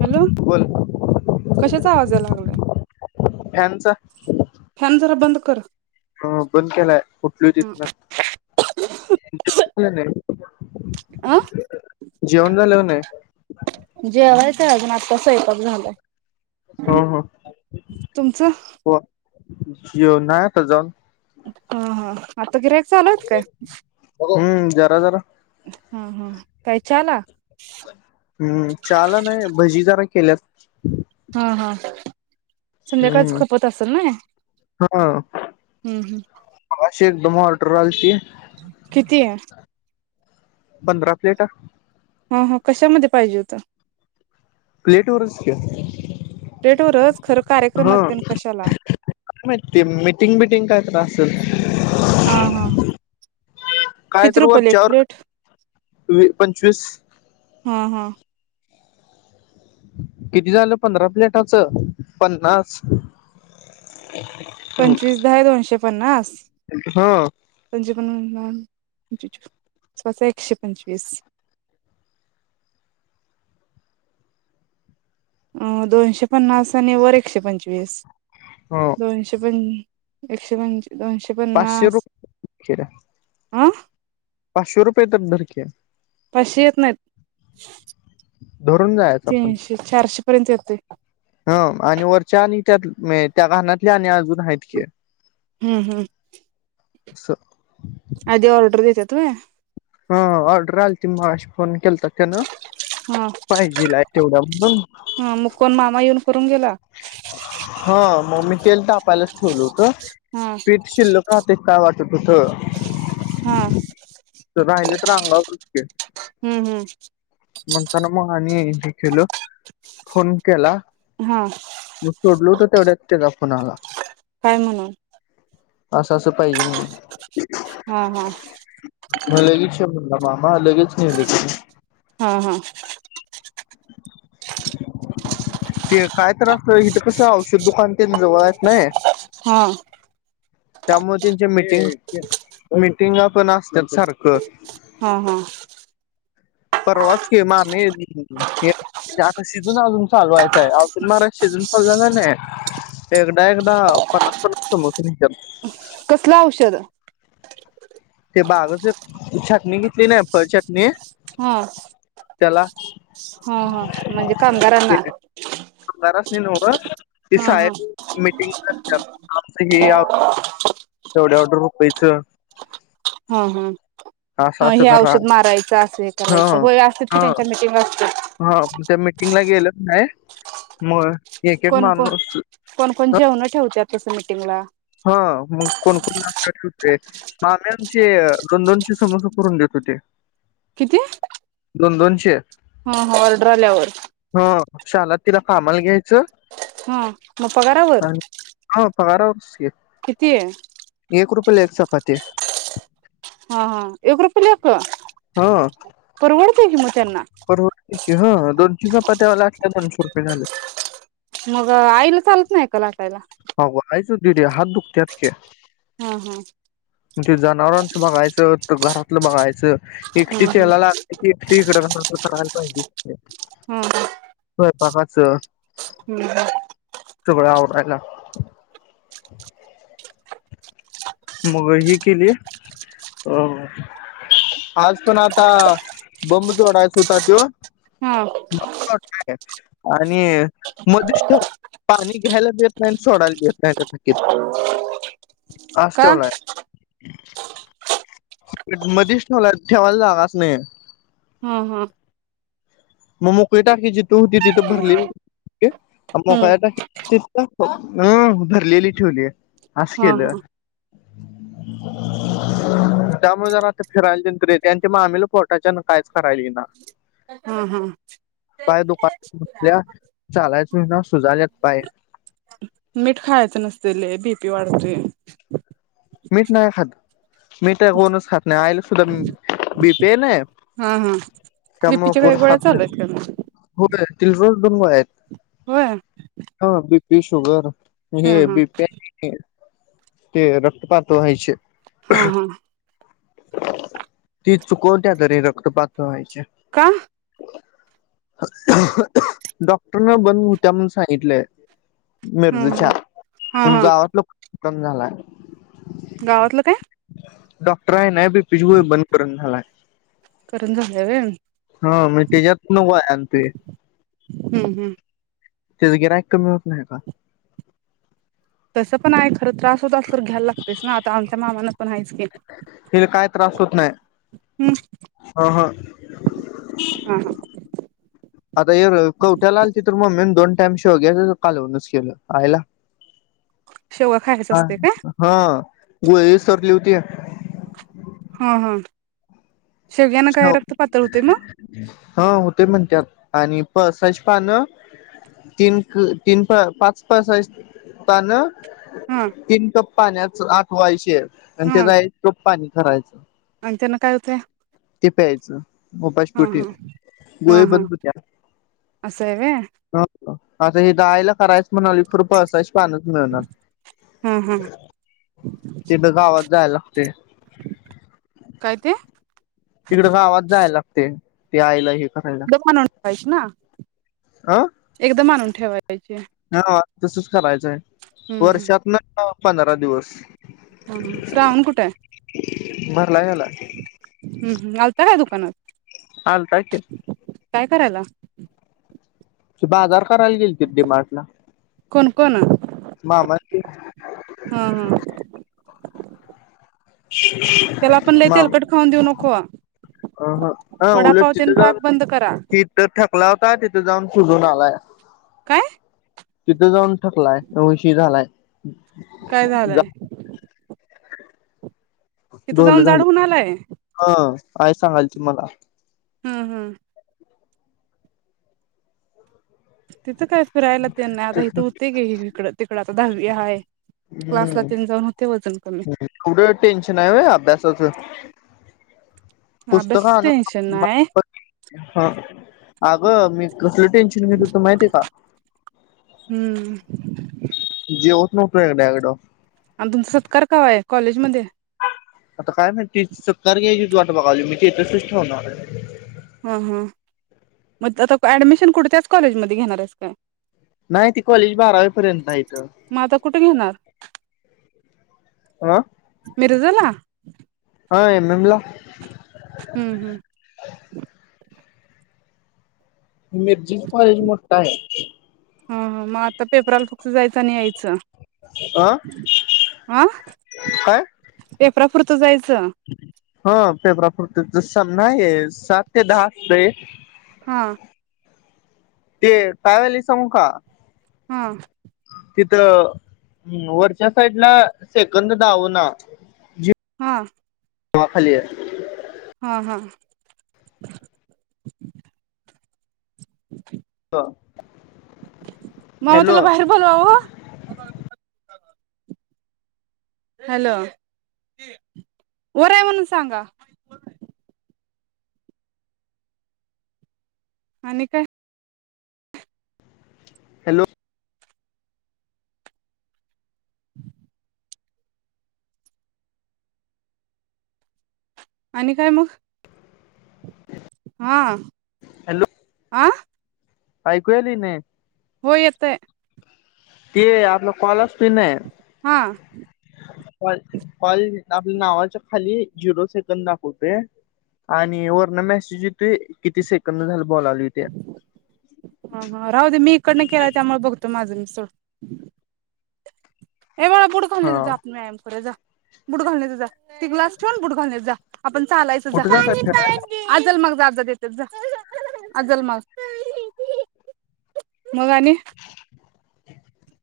Hello बोल कश्याचा आवाज यायला लागलय एवढा फॅनचा फॅन जरा बंद कर ह बंद केलाय उठलो तिथन अं जेवण झालं का नाही जेवायला अजून आत्ता सयपाक झालाय हं हं तुमचं हो जेवण नाय आता जाऊन हं हं आता गिऱ्हाईक चालू हायत काय? हम्म जरा जरा हं हं काय च्याला हम्म च्या ला नाय भजी जरा केल्यात [inaudible] हं हं संध्याकाळचं हम्म खपत असेल नाय हा हम्म एकदम ऑर्डर आलती किती हाय? पंधरा प्लेटं हा कशामध्ये पाहिजे होता? प्लेट वरच की प्लेटवरच खरं हा कार्यक्रमात तेन कशाला काय माहिती मिटिंग बिटिंग काय तर असल हा हा काय किती तर रुपयाला एक प्लेट वरच्यावर पंचवीस हा हा किती झालं पंधरा प्लेटाचं पन्नास ह पंचवीस दहा दोनशे पन्नास ह [inaudible] पाचा पाचा एकशे पंचवीस अ दोनशे पन्नास आणि वर एकशे पंचवीस दोनशे पण एकशे पंच दोनशे पाचशे रुपय हं पाचशो रुपये तर धरकी पाचशे येत नाहीत धरून जायच आपण तीनशे चारशे पर्यंत येत ह वरच्या आणि त्या त्या कानातल्या आणि अजून आहेत की हम्म हम्म स आधी ऑर्डर देत्यात वय हा ऑर्डर आलती मगाशी फोन केल तक्यान हा पाहिजे ला तेवढा हा मग कोण म्हणून मामा येऊन करून गेला हा मम्मी तेल तापायलाच ठेवलं होतं हा पीठ शिल्लक राहते काय वाटत तुथ हा राहिल तर रांगावरक हम्म हम्म म्हणताना मग आणि हे केलं फोन केला हा मग सोडलो होतो तेवढ्यात तेजा फोणाला- काय म्हणून अस अस पाहिजे म्हणून हा हा लगेच श मामा लगेच न्हेलेत हा हा ते काय तर असं इथं कसं औषध दुकान जवळ हायत नाही हा त्यामुळे त्यांच्या मिटिंग मिटिंगा पण आसत्यात सारखं ह ह परवाच के मामी आम्ही आता सीजन अजून चालवायचाय अजून सीजन चालू झाला नाही एकदा एकदा पन्नास, पन्नास समोस निघत्यात. कसलं औषध ते बागाच छाटणी घेतली की नई फळ छाटणी हा त्याला ह ह म्हणजे कामगारांना नोव हा हा हे आप तेवढ्या ऑर्डर होतायचं हम हम् ह हे करा औषध मारायचं असं हे ह करायचं होय असतेत की त्यांच्या मीटिंग असतेत. मिटींगला गेलं की नाही मग एक एक कोणक माणूस कोणकण जेवण ठेवत्यात तस मीटिंगला हा मग कोणकण नाश्ता ठेवते मामी आमची दोनडोशे समोस करून देत होती. किती दोन दोनशे हा हा ऑर्डर आल्यावर. ह शाला आत्तीला कामाल घ्यायचं. हा मग पगारावर शेप किती? पुले चपाती हा हा एक रुपयला एक क परवड ठीकये मद परवडतं की हा दोन ती चपात्या लाठल्या दोनशे रुपय झालं. मग आईला चालत नाही का लाटायला? अगं आईच दीदे हात दुखत्यात की हा हा ते जनावरांचं बघायचं त घरात तलं बघायचं. एकटी हा त्येला लागल की एकटी हिकड घरातलं कराय पाहिजेच की हा हा हा स्वयंपाकात च हम्म हम् सगळं आवरायला. मग ही केली, अ आज पण आता बंब जोडायच हुता त्यो हा [unintelligible] काय आणि मदिच ठेव पाणी घ्यायला बी येत नाय आणि सोडायला बी येत नाय त्या थकीत कास का ठेवलाय ते मदीच ठेवलाय ठेवायला जागच नई. हा हा मग मोकळी टाकी जिथ हुती तिथ भरले ली आन हम्म मोकल्या टाकीत [unintelligible] अ भरलेली ठिवली. आस हा केलं. हा त्यामुळे जरा आता फिरायलन तरी ते आणि ते मामीला पोटाच्यान कायच करायला इना. हा हा पाय दुका [unintelligible] त्या चालायच व्हूयना सुजाल्यात पाय मीठ खायचं नसते लय बीपी वाढती. मीठ नाही काय खात, मीठ कोणच खात नाही आईला सुद्धा बिपी आय नई. हा हा, बीपीच्या काय गोळ्या चालू आयत काय मग? तिल रोज दोन गोळ्या आयेत, होय हा बीपी, शुगर आणि हा हे हा बीपी ते ते रक् त पातळ व्हायचे, हा हा ती चुकवत्या तरी रक्त पातळ व्हायचे, का डॉक्टर न बंद हुत्या म्हणून सांगितलंय हा मिरजच्या हा हा हा गावात लोक ना झालाय. गावातलं काय? डॉक्टर आह नाय बीपी गोळी बंद करना झालाय. करण झालंय व्हय हा मी तेज्यात नको आय आन ते हम्म हम्म तेज गिरायक कमी होत नाही का? तसं पण आहे खरं त्रास होत अस तर घ्यायला लागतयचं ना, आता आमच्या मामाना पण आहेच की हिला काय त्रास होत नाही, हं ह ह हा हा आता कवठ्याला आल त तर मग ममींन दोन टाईम शेवग्याच्या कालवणनंच केलं. आईला शेवगा खायच हा असते काय हा वही सरली होती काय? हां हां हो हा बोल ते म्हणत्यात आणि पळसाची पानं, तिन तिन तिन पाच पाच आहेत पानं हा तीन कप पाण्यात आठवायचे आणि हा त्याचा आहे टोप पाणी करायचं आणि त्यांन काय होतंय. ते प्यायचं हा उपाशीपोटी हा हा गोळी हा बंद हुतीया. असं आहे व्हय आता हे दहायला करायचं म्हणाली कृप असाय पानचं मिळणात. हा हा तिथं गावात जायला लागतय. काय ते? तिकडे गावात जायला लागतय. ते आयला हे करायला गप्प म्हननं आहेत ना. एकदम आणून ठेवायद्यायचे. हा हा तसच करायच हाय वर्षातन पंधरा दिवस हा हा श्रावण कुठ हाय? भरला गेलाय. आलता काय दुकानात आलंता की काय करायलाव ती बाजार करायला गेलतीत डी मार्टला कोण कोण हा मामा न ती हा त्याला पण लई तेलकट मामा खाऊन देऊ नको अ हा उलट वडापावतेन पाक बंद करा. ठकला का तिथं जाऊन सोडून आलाय. काय तिथं जाऊन ठपलाय तो विषय झालाय. काय झालाय? तिथं जाऊन जाड हून आलाय? काय सांगायचं तुम्हाला. हम्म हम्म त्याचं काय? फिरायला तेन नाही आता इथं होते गेले इिकड तिकड आ धावी हाय क्लासला तेन जाऊन होते वजन कमी हम्म पुढ टेन्शन हाय होय अभ्यासाच? पुस्तक अभ्यासाच टेन्शन आणून नाही फक्त अ अगं मी कसलं टेन्शन घेत होतो माहित आहे का? [unintelligible] [unintelligible] आण तुमचा सत्कार कवा हाय कॉलेज मध्ये? आता काय माहिती सत्कार घ्यायचीच वाट बघालोय मी स्टेटसच ठेवणार हाय. हं हं मद आता ऍडमिशन कुठ त्याचं कॉलेजमध्ये घेणार आहेस काय? नाहीती कॉलेज बारावी पर्यंत हाय इथं. मग आता कुठे घेणार आ? मिरजला. हा एम एम ला. हं हं मिर्जी कॉलेज मोठ हाय. हा हा म आता पेपराल जायचं आणि यायचं अ हा. काय पेपरा फुरत जाय हा पेपरापुरता. सम नाही आहेस सात ते दहा असतंय. हा ते काय व्हायला सांगू का? हम. तिथ वरच्या साईडला सेकंद दावना जी हा. हवा खाली आहे. हा हा मामा तुला हॅलो बाहेर बोलवाव. हॅलो वर आहे म्हणून सांगा. आणि काय? हॅलो आणि काय मग? हा हॅलो आं? ऐकू यायला लागले का नाही? हो येतय. ते आपलं कॉल असतो हा कॉल कॉल आपल्या नावाच्या खाली झिरो सेकंद दाखवते आणि वर्ण मेसेज येते किती सेकंद झाला. बोलायलो ते हा हा राहू दे मी इकडन केलाय त्यामुळे बघतो माझं मी सोड ऐ बाळा बुडकली हा जात व्यायाम करा जा. बुट घालून येजा ती ग्लास ठेवून बुट घालून ये जा आपण चालायचं जा. कुठे जाताय फिरायला ेत अजलमाऊ [inaudible] मग आणि?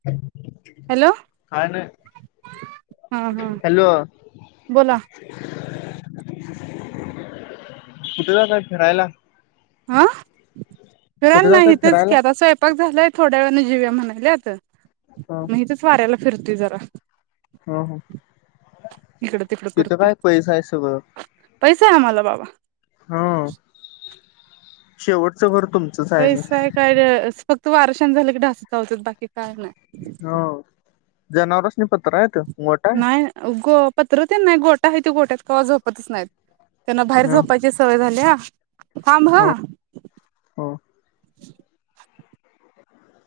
हम हॅलो हा हा हॅलो बोला कुठे जातंय फिरायला? आ? कुठे फिरायला नाही जाताय इथेच की फिरायला आता स्वयंपाक झालाय थोड्या वेळानी जेवूया म्हणायल्यात नाई हितच वाऱ्याला फिरतुय जरा ह-ह इकडं तिकडं तिथं करतोय काय पैसा हायं सगळं पैसा हायं आमाला बाबा हा शेवटचं भर पैसा हायं काय [unintelligible] तू वार शांत झाल कि ढासं चावत्यात बाकी काय नाय जनावरसनी पत्र हाईत. नाय उगो पत्र तेन नाय गो काय हायं ती गोठ्यात कवा झोपतच नायत. त्यांना बाहेर ह झोपायची सवय झाल्या [inaudible] थांब ह ह